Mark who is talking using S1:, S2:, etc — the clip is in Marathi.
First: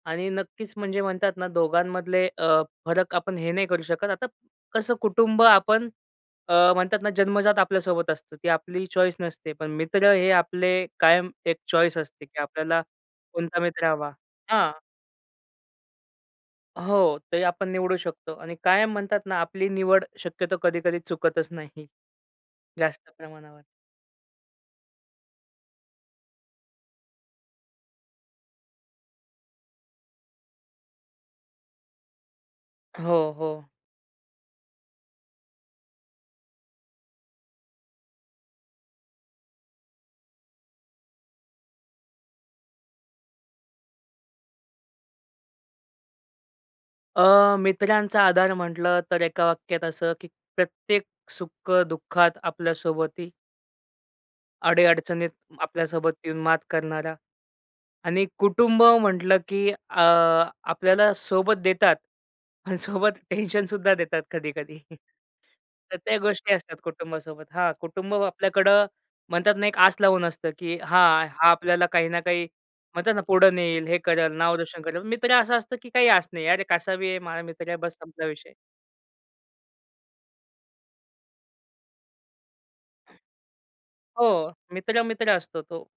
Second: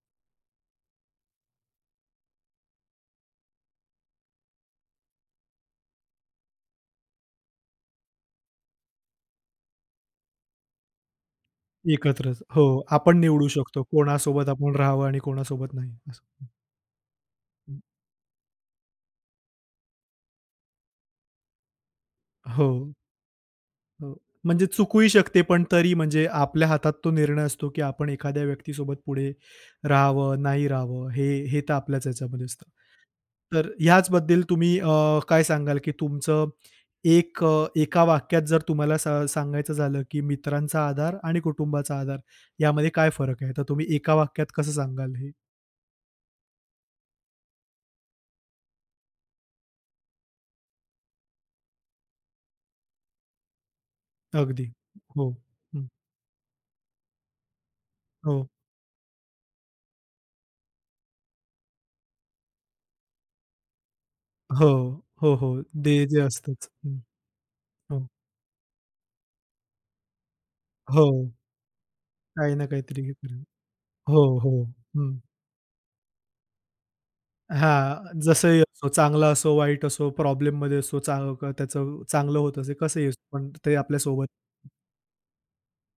S1: आणि नक्कीच म्हणजे म्हणतात ना दोघांमधले अ, फरक आपण हे नाही करू शकत. आता कसं कुटुंब आपण अ, म्हणतात ना जन्मजात आपल्या सोबत असतं. ती आपली चॉईस नसते. पण मित्र हे आपले कायम एक चॉईस असते
S2: एकत्रच,
S1: की
S2: हो.
S1: आपल्याला
S2: आपण निवडू
S1: कोणता
S2: शकतो
S1: मित्र हवा
S2: कोणासोबत
S1: हां.
S2: आपण राहावं आणि कोणासोबत नाही. असं. हं.
S1: हो, ते आपण
S2: हं.
S1: निवडू शकतो आणि कायम म्हणतात ना आपली निवड शक्यतो कधी-कधी चुकतच नाही.
S2: हो.
S1: जास्त प्रमाणावर.
S2: हो. म्हणजे चुकूही शकते पण तरी म्हणजे आपल्या हातात तो निर्णय असतो की आपण एखाद्या व्यक्तीसोबत पुढे राहावं, नाही रहावं, हे हे तर आपल्याच ह्याच्यामध्ये असतं.
S1: हो, हो.
S2: तर ह्याचबद्दल तुम्ही अ, काय सांगाल की तुमचं एक अ, एका वाक्यात जर तुम्हाला सा सांगायचं झालं की मित्रांचा आधार आणि कुटुंबाचा आधार यामध्ये काय फरक आहे, तर तुम्ही एका वाक्यात कसं सांगाल हे?
S1: अ, मित्रांचा आधार म्हटलं तर एका वाक्यात असं की प्रत्येक सुख-दुःखात आपल्या सोबती.
S2: अगदी. हो.
S1: अडी-अडचणीत
S2: हं.
S1: आपल्यासोबत येऊन मात करणारा. आणि
S2: हो.
S1: कुटुंब म्हटलं की अ, आपल्याला सोबत देतात अन् सोबत टेन्शन सुद्धा देतात
S2: हो.
S1: कधी-कधी.
S2: हो, हो.
S1: तर
S2: दे
S1: त्या
S2: जे
S1: गोष्टी
S2: असतंच.
S1: असतात
S2: हं.
S1: कुटुंबासोबत. हां,
S2: हो.
S1: कुटुंब आपल्याकडं म्हणतात ना एक आस लावून असतं की
S2: हो.
S1: हां, हा आपल्याला काही ना काही
S2: काही ना काहीतरी हे
S1: म्हणतात ना
S2: करेल.
S1: पुढे नेईल, हे
S2: हो,
S1: करेल, नाव
S2: हो.
S1: रोशन करेल,
S2: हं.
S1: मित्र असं असतं की काही आस नाही. "अरे कसा बी आहे. माझा मित्र आहे. बस
S2: हां,
S1: संपला विषय."
S2: जसंही असो. चांगला असो, वाईट असो, प्रॉब्लेममध्ये असो, चां क त्याचं चांगलं होत असे कसंही असतो, पण ते आपल्या
S1: हो,
S2: सोबत.
S1: मित्र मित्र असतो तो